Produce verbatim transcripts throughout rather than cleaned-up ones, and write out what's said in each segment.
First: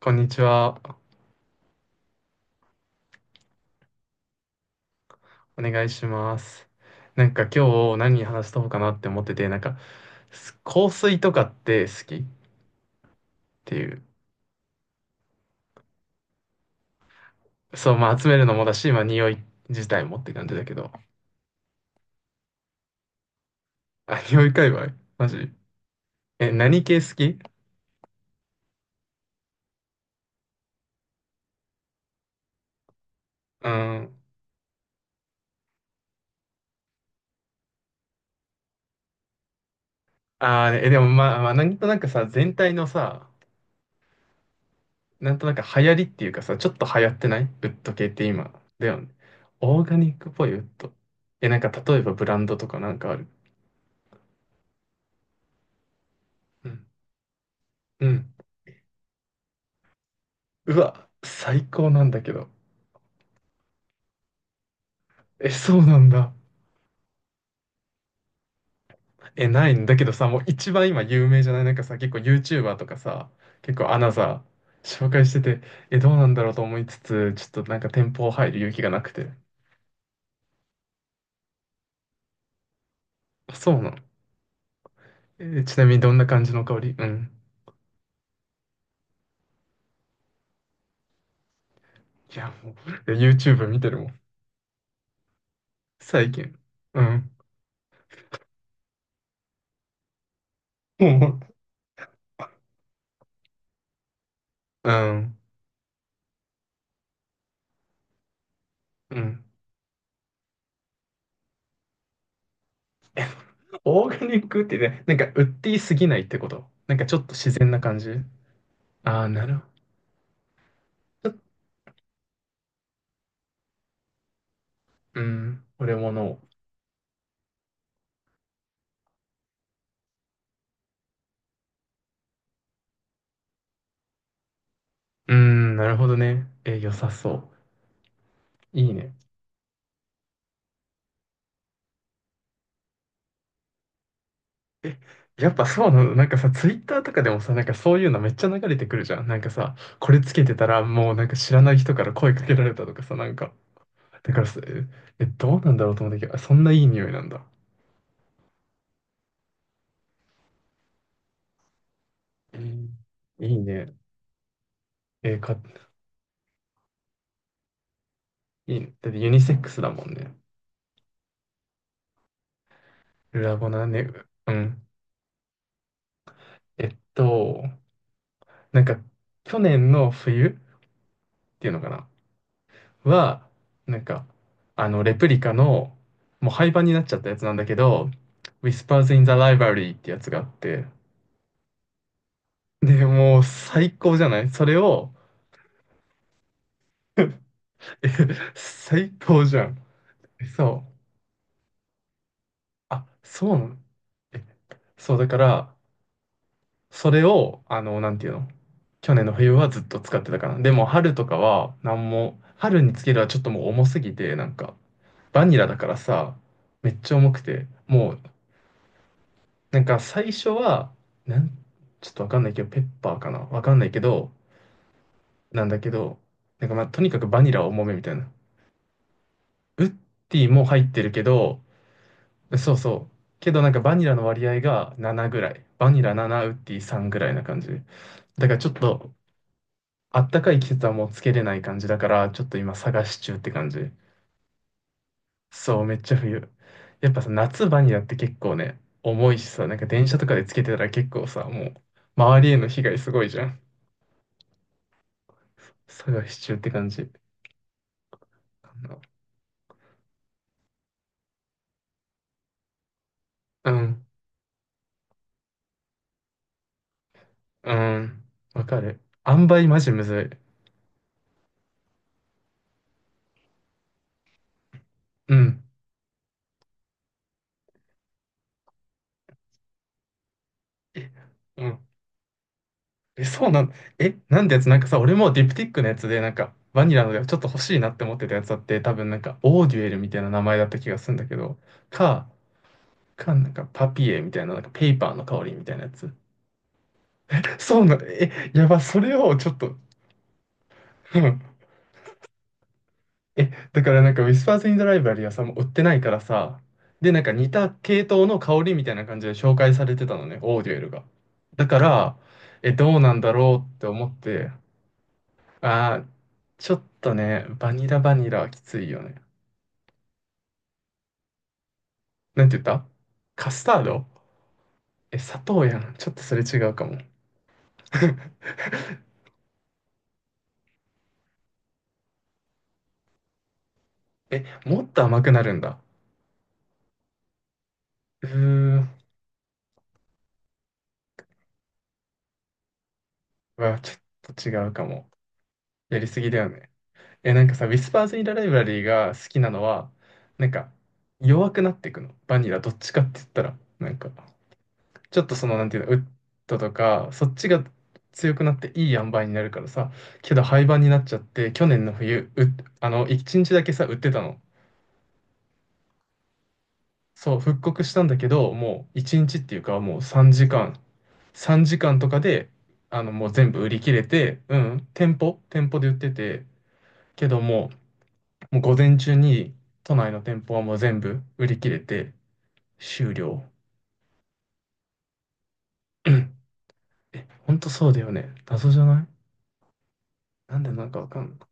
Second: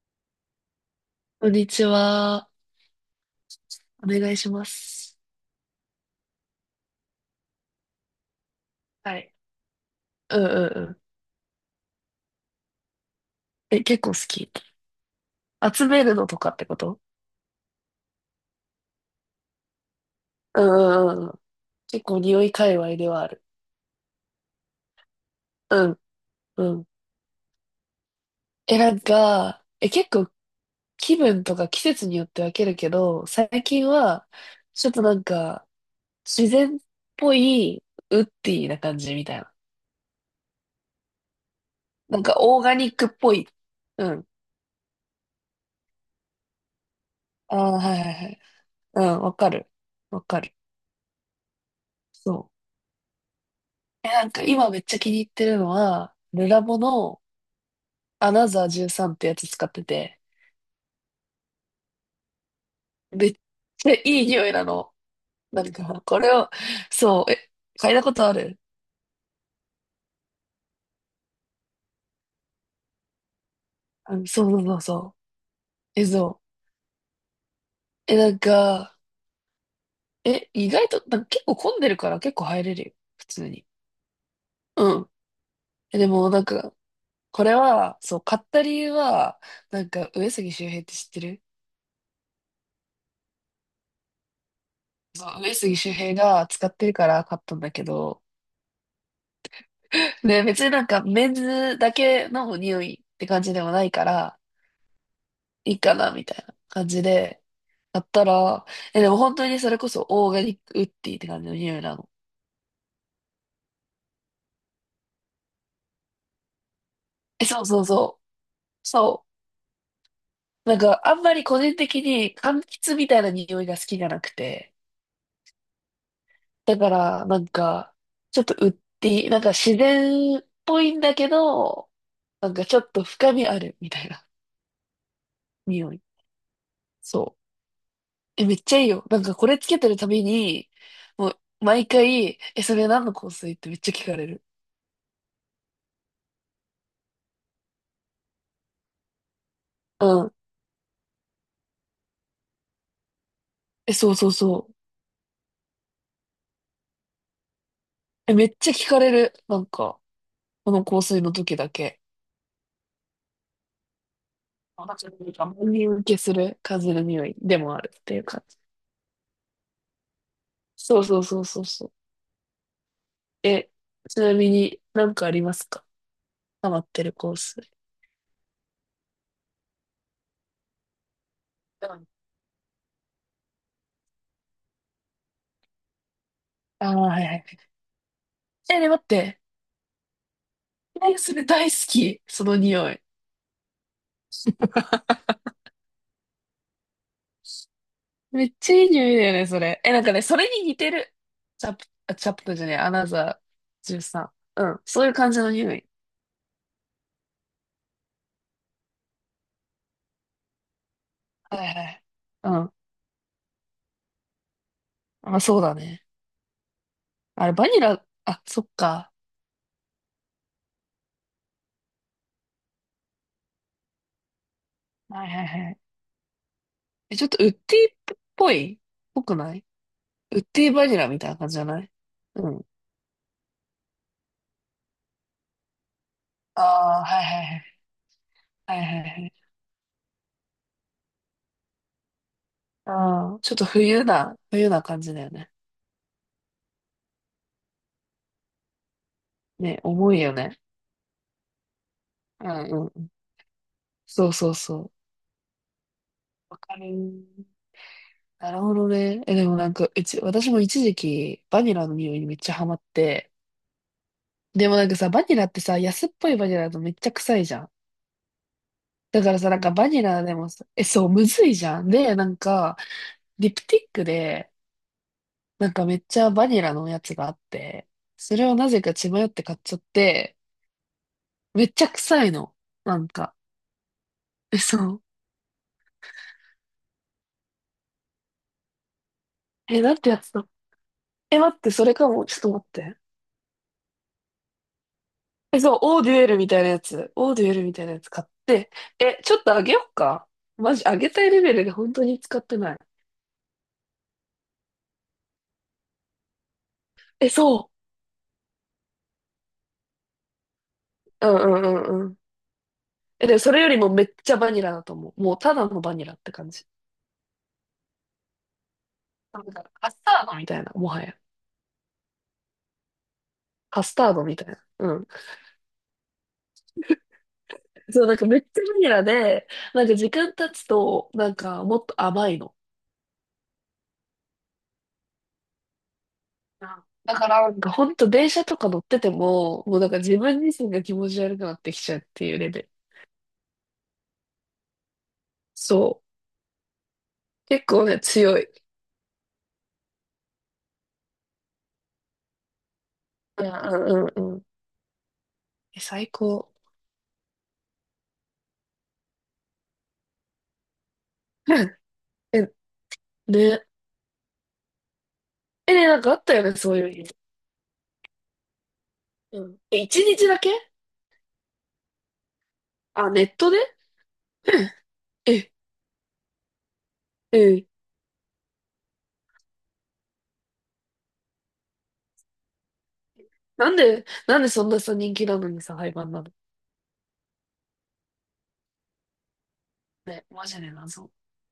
こんにちは。こんにちは。お願いします。お願いします。なんか今日何話したうかなっては思ってい。て、なんかうんうすん香うん。水とかって好きってえ、い結う。構好き。集めるのとかってこと？そう、まあ集めるのもだし、まあ匂い自体もって感じうだんうけど。んうんうん。結構匂い界隈ではある。あ、匂い界隈マジ？うんえ、う何ん。系好き？え、なんか、え、結構気分とか季節によって分けるけど、最う近ん。は、ちょっとなんか、自然っぽい、ウッディな感じみたいな。ああ、え、でもまあ、まあ、なんとなくなんさ、か、全オー体ガのニックっさ、ぽい。うん。なんとなく流行りっていうかさ、ちょっと流行ってないウああ、ッドはい系はっいてはい。今。だようね。ん、わかる。オーガニッわクっかぽいる。ウッド。え、なんか例えばブそランう。ドとかなんかある？え、なんか今めっちゃ気に入ってるのは、ルラうボん。のうアん、ナザーサーティーンってやつ使ってて、うわ、最高なんだけど。めっちゃいい匂いなの。え、なんそうなか、んこだ。れを、そう、え、嗅いだことある？え、ないんだけどさ、もう一番今有名じゃない？なんかさ、結構 YouTuber とかさ、結構アナうん、ザそうそうそうー紹そう。介してて、え、え、どうなんそだろうと思いつつ、ちょっとなんか店う。え、舗なん入る勇気がか、なくて。え、意外と、なんか結構混んでるから結構入れるよ。普通あ、に。そうなの。うん。えー、ちなみえ、にでどんなもな感んじのか、香り？うん。これは、そう、買った理由は、なんか、上杉周平って知ってる？いや、もう、いや、 YouTube 見てるもん。そう、上杉周平最が近。使ってるうからん。買ったんだけど、で、別になんかメンもズだけの匂いって感じでもないから、う、うん。いいかな、みたいな感じで、やったら、え、でもう本ん。当にそれこそオーガニックウッディって感じの匂いなの。オーガニックってね、なんか売っていすぎないってこと。なんかちょっとえ、自そう然なそう感じ。そう。あそあ、なるほう。なんかあんど。まり個人的に柑橘みたいな匂いが好きじゃなくて。うん、俺もの。を、だからなんか、ちょっとウッディ、なんか自然っぽいんだけど、なんかちょっと深みあるみたいなうーん、な匂るい。ほどね。え、良さそそう。え、めっちゃう。いいいいよ。ね。なんかこれつけてるたびに、もう毎回、え、それ何の香水ってめっちゃ聞かれる。え、やっぱそうなの？なんかさ、ツイッターとかでもさ、なんかそういうのめっちゃ流れてくるじゃん。なんかさ、うこれつん。けてたらもうなんか知らない人から声かけられたとかさ、なんか。え、そうそうだからさ、そう。え、え、どうなんだろうと思ったけど、あ、そんないい匂いなんだ。え、めっちゃ聞かれる。なんか、この香水の時だけ。えー、いいね。あなんえーかか、万人受けする風の匂いでもあるっていう感じ。いいね。だってユニセックスだもんね。そうそうそうそうそう。ルラボえ、ナね。ちなみうにん。なんかありますか？ハマっえってる香と、水。なんか、去年の冬っていうのうかな。ん。は、なんか、あの、レプリカの、もう廃盤あにあ、なっちゃっはいたはいやはつい。なんだけど、え、ね待っ Whispers in the て。Library ってやつがあって、え、それ大好き。その匂い。で、もう最高じゃない？それを、え、めっちゃいい匂最いだよ高ね、じそゃん。れ。え、なんかね、それに似そう。てる。チャプ、あ、チャプターじゃねえ、アあ、ナザーそうなの？え、サーティーン。うん、そういうそう、だ感かじの匂ら、い。それを、あの、なんていうの？去年の冬はずっと使ってたかな。でも、春とかはいは、はない。んも、うん。春につけるはちょっともう重すぎて、なんか、まあ、バニそうラだだからね。さ、めっちゃ重くあれ、て、バニラ、もう、あ、そっか。なんか最初は、なん、ちょっとわかんないけど、ペッパーかなわかんないけど、はいはいなんはい。だけど、なんかまあ、とにえ、かちくょっとバウニッデラ重めみたィいっな。ぽいっぽくない？ウッウデッィもディ入バっニてラるみけたいな感じじど、ゃない？うん。そうそう。けどなんかバニラの割合がななぐらい。バニラなな、ウあッディあ、さんぐはいらいなはいは感い。じ。だからちょっはいはいと、はい。あったかい季節はもうつけれない感じだから、ちょっと今探しあ中っあ、てちょっと感じ。冬な、冬な感じだよね。そう、めっちゃ冬。やっぱさ、夏バニラって結構ね、重いしさ、なんね、か電重車いとよかでつね。けてたら結構さ、もう、周うりへんのう被んう害ん。すごいじゃん。そうそうそう。探し中っわてか感じ。る。なるほどね。え、でもなんか、うち、私も一時期、バニラの匂いにめっちゃハマって、うん、でもなんかさ、バニラってさ、安っぽいバニラだとめっちゃ臭いじゃん。うん、わかる。だから塩さ、なん梅かマバジニむラでずもさ、え、そう、むずいじゃん。で、なんか、リプティックで、い。うん。なんかめっちゃバニラのやつがあって、それをなぜか血迷って買っちゃって、え、うめっちん。ゃ臭いの。なんえ、か、そうなん、え、なんてえ、やつ？なそんかさ、う。俺もディプティックのやつで、なんか、バニラのやつちょっと欲しいなって思ってたやつだって、多分なんか、オーデュえ、エなルんみてたやいなつ名だ。前だった気がするんだけえ、待ど、って、それかも。か、ちょっと待って。か、なんか、パピエみたいな、なんか、ペーパーの香りえ、みたそいう、なやオーデつ。ュエルみたいなやつ。オーデュエルみそたういなな、やつ買っえ、やて。ば、それえ、ちをょっちょとっあげと、よっか。マジ、あげうたいん、レベルで本当に使ってない。え、だからなんか、ウィスパーズ・イン・ザ・ライブラリーはさ、もう売ってないからさ、で、なんえ、か似たそ系統の香りみたいな感じで紹介されてたのね、オーデュエルが。う。うんうだかんうんうら、ん。え、どうなんえ、だでもそれろようりってもめっ思っちゃて、バニラだと思う。もうただのバあニー、ラって感じ。ちょっとね、バニラバニラはきついよね。なんかカスタードみたいな、もはや。なんて言った？カスターカスド？タードみたいな。うん。え、砂糖やん。ちょっとそれ違うかも。そう、なんかめっちゃバニラ で、なんか時間経つと、なんかもっと甘いの。え、もっと甘くなるんだ。うん。だからなんか本当う電ー車とか乗っん、てても、もうなんか自分自身が気持ち悪くなってきちゃうっていうレベル。うわ、ちょっと違うかも。やそう。りすぎだよね。え、なんかさ、結ウィ構スね、パーズ・イン・ザ・強ライい。ブラリーが好きなのは、なんか、弱くなっていくの。バニラ、どっちかって言ったいら、や、うなんんか、うんうん。ちょっとその、なんていえ、うの、ウッ最高。ドとか、そっちが強くなっていい塩梅になるからさ、けど廃盤になっちゃって、去 年の冬、う、え、ね。あの、一日だけさ、売ってたの。え、ね、なんかあったよね、そういう日。そう、復刻したんだけど、もう一日っうてん。いうえ、か、一もう日3だけ？時間、さんじかんとかで、あの、あ、ネもうッ全トで？部売り切れて、うん、店う舗、ん。 店舗で売ってて、けどえ、え、もう、もう午前中に都内の店舗はもう全部売り切れて終了。なんで、なんでそんなさ、人気なのにさ、廃盤なの？ え、ほんとそうだよね。謎じゃない？ね、マなジんででなんかわ謎。かんない。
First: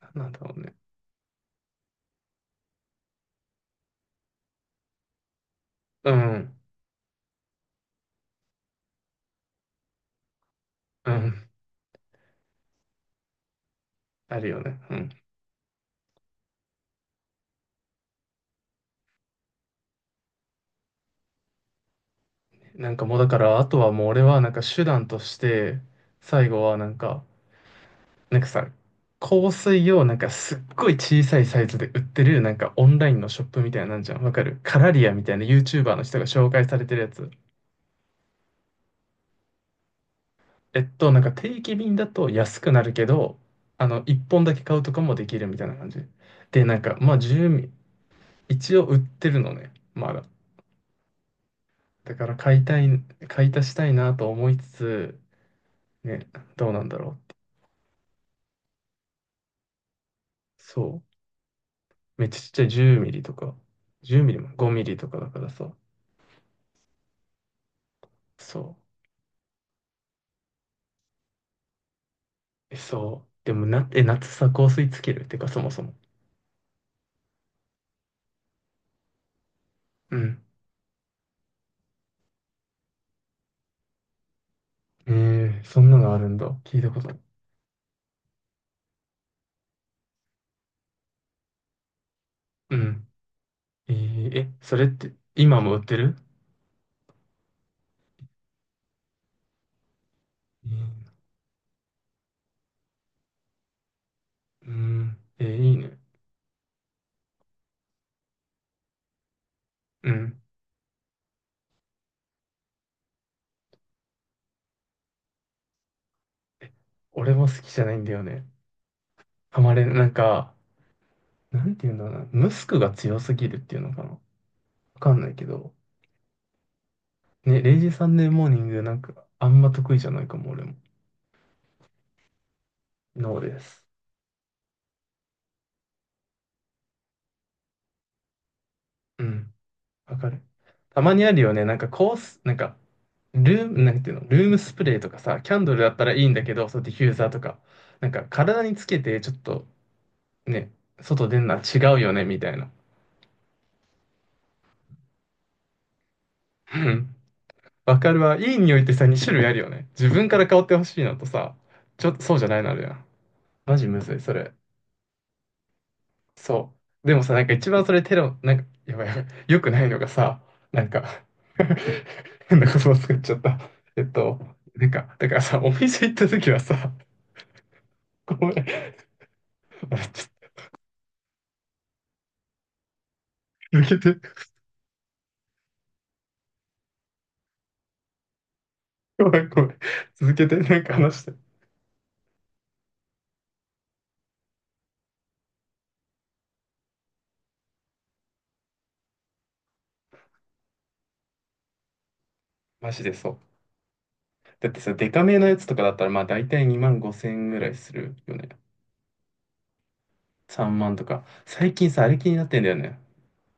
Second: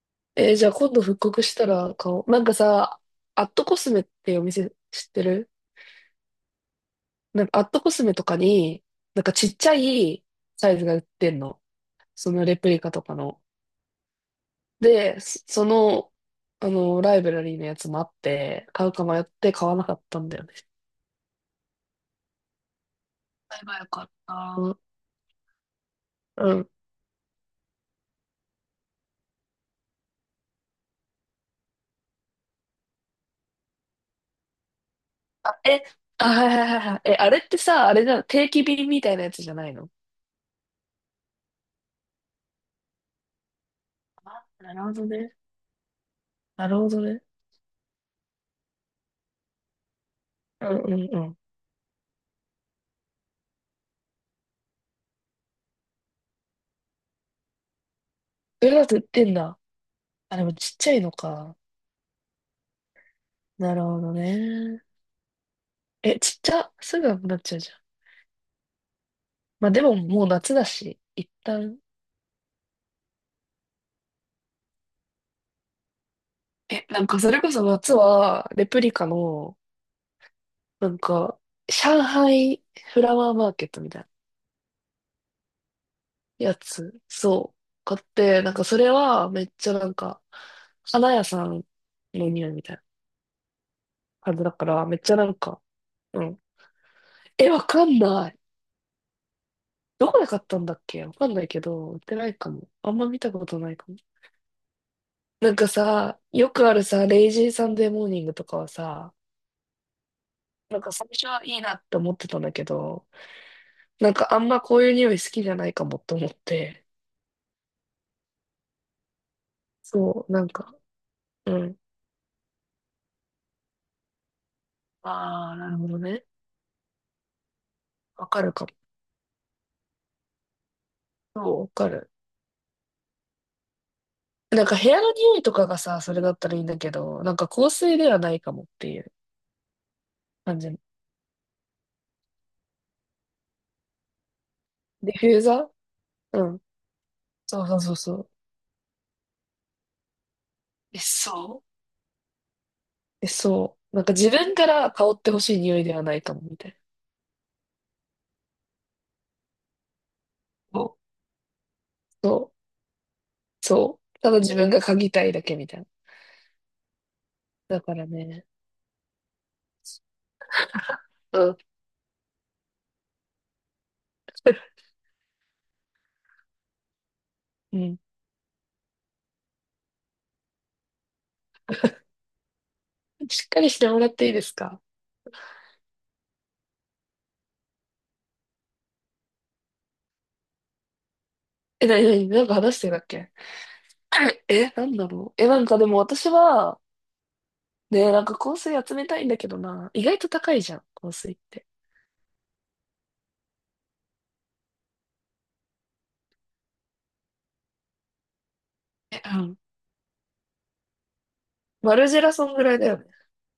なんなんだえろー、うじゃあね。今度復刻したら買おう。なんかさ、アットコスメっていうお店知ってる？うん、なんかアットコスメとかに、なんかちっちゃいサイズが売っうてんん、の。そのレプリカとかの。あるよね。うん。で、そその、あの、ライブラリーのやつもあって、買うか迷って買わなかったんだよね。なんかもうだから、買えあばとよはかもうっ俺はなんかた。手段として、最う後ん。はなんか、なんかさ、香水をなんかすっごい小さいサイズで売ってるなんかオンラインのショップみたいなのなんじゃん。わかる？カラリアみたいな あ、え、YouTuber の人があ、はい紹は介いさはいれてはい。るやえ、つ。あれってさ、あれじゃん、定期便みたいなやつじゃないの？えっと、なんか定期便だと安くなるけど、あの、いっぽんあ、だけな買うるとほかどもでね。きるみたいな感じ。で、ななるんほか、どまあ、ね。じゅうミリ、一応売ってるのね、まだ。うんうんうん。だから買いたい、買い足したいなと思いつつ、ね、どうなんだろうって。それだと売ってんだ。あ、でもちっそちゃいのか。う。めっちゃちっちゃいじゅうミリとか、なるほどじゅうミリもごミね。リとかだからさ。え、ちっちゃ、すぐなくなっちゃうじゃん。そまあでももう夏だし、一旦。う。え、そう。でもな、え、夏さ、香水つけるってか、そもそも。え、なんかそれこそ夏は、レプリカの、うん。なんか、上海フラワーマーケットみたいなえー、そんなのあるんだ。や聞いたこつ、とない。そう、買って、なんかそれはめっちゃなんか、花屋さんの匂いみたういなん。え感ー、じだえ、かそれら、っめっちて、ゃなん今か、も売ってる？うん。え、わかんない。どこで買ったんえだっけ？わー、かんないけど、売ってないかも。あんま見たことないかも。うん。なえ、んかいいね。さ、よくあるさ、レイジーサンデーモーニングとかはさ、うん。なんか最初はいいなって思ってたんだけど、なんかあんまこういう匂い好きじゃないかもって思って、俺も好きじゃないんだよね。ハマれなんそう、なんか、か、うなんん。ていうんだろうな。ムスクが強すぎるっていうのかな。わかんないけああ、など。るほどね。ね、レイジサンわデーかモーるニかンも。グなんか、あんま得意じゃないかも、俺も。そうわかる。ノーです。なんか部屋の匂いとかがさ、それだったらいいんだけど、なんか香水ではないかもっていううん。わかる。感じ。たまにあるよね。なんかコース、なんか、ルーム、なんていうの、ルームスプレーとディかフューさ、キザャンドルだったらいいんー。だうけん。ど、そう、ディフューザーとか、そうそうそうなんそかう。体につけて、ちょっとね、え、外出んのはそ違うよね、みたいな。う。え、そう。なんか自分から香ってほしい匂いではないかも、みたいな。わかるわ。いい匂いってさ、に種類あるよね。自分から香ってほそしいのとさ、ちょっとう。そそうじゃう。ないのあるやん。マジむそずい、うたそだれ。自分が嗅ぎたいだけみたいな。そう。でもさ、なんか一だ番そかれらテロ、ね。なんか、やばいやばい。よくないのがさ、なんか、 うん。変な言葉作っちゃった。えっと、なんか、だからさ、お店行った時はさ、うん。ごめん。あ、ちしっかりしょっとてもらっ続てけいいでて。すか？ごめん、ごめん。続けて、なんか話して。え、なになに？なんか話してたっけ？ え、なんだろう？え、なんかでも私は、ねえ、なんか香水集めたいんだけどな。意外と高いじゃん、香水って。マジでそう。だってさ、デカめのやつとかだったら、まあ大体にまんごせん円ぐらいするよね。え？うん。さんまんとか。最近マさ、ルあれジェ気ラになそっんてんぐだらよいだね。よね。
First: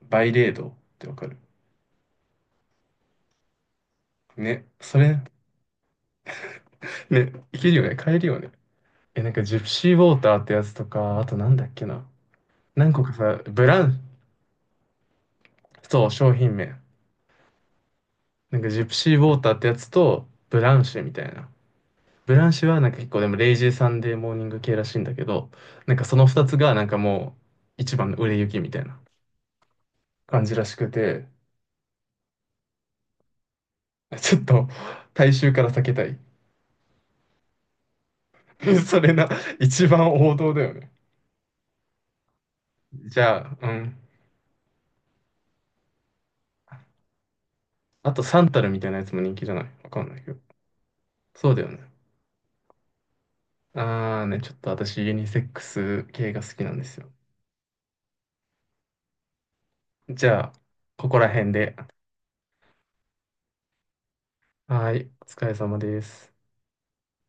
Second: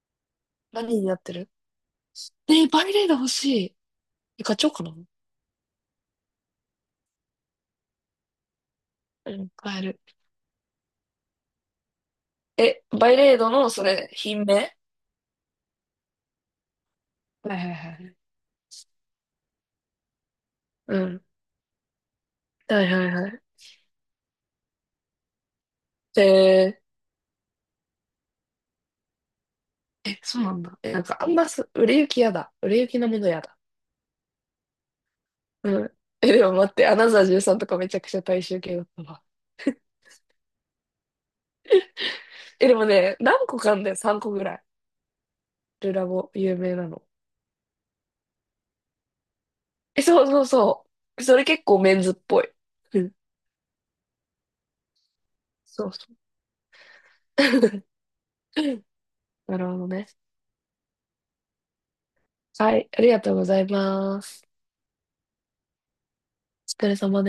バイレードっ何にてわなっかてる？る？えー、バイレード欲しい。え、買っちね、ゃおうかな。それ、ね、いけるよね、買えるよね。え、なんうかん、ジプ買えシーる。ウォーターってやつとか、あとなんだっけな。え、何個バかイレーさ、ドブの、ラそン、れ、品名？そう、商品名。はいはいはい。なんかジプシーウォーターってやつと、ブランうシュみたん。いな。ブランシュははなんいかはい結構ではもい。レイジーサンデーモーニング系らしいんだけど、なんかそのふたつがえなんかもう一番の売れ行きみたいなーえ、そう感なじんらしだ。くえ、なんかて、あんます、売れ行きやだ。売れ行きのものやだ。ちょっと大衆から避うけん。たい。え、でも待って、アナザーサーティーンとかめちゃくちゃ大衆系だ っそたれわ。な、一番王道だよね。え、でもね、じ何ゃ個あ、うかあんだよ、ん。さんこぐらい。ルラボ、有名なの。あとサンタルみたいなやつも人気じゃない？わかえ、んないそうけど。そうそう。それそうだ結よね。構メンズっぽい。うん。あーね、ちょっと私ユニセックそうスそう。系が好きなんですよ。なるほどね。じゃあ、ここら辺で。はい。ありがとうございます。はーい、お疲れ様です。お疲れ様です。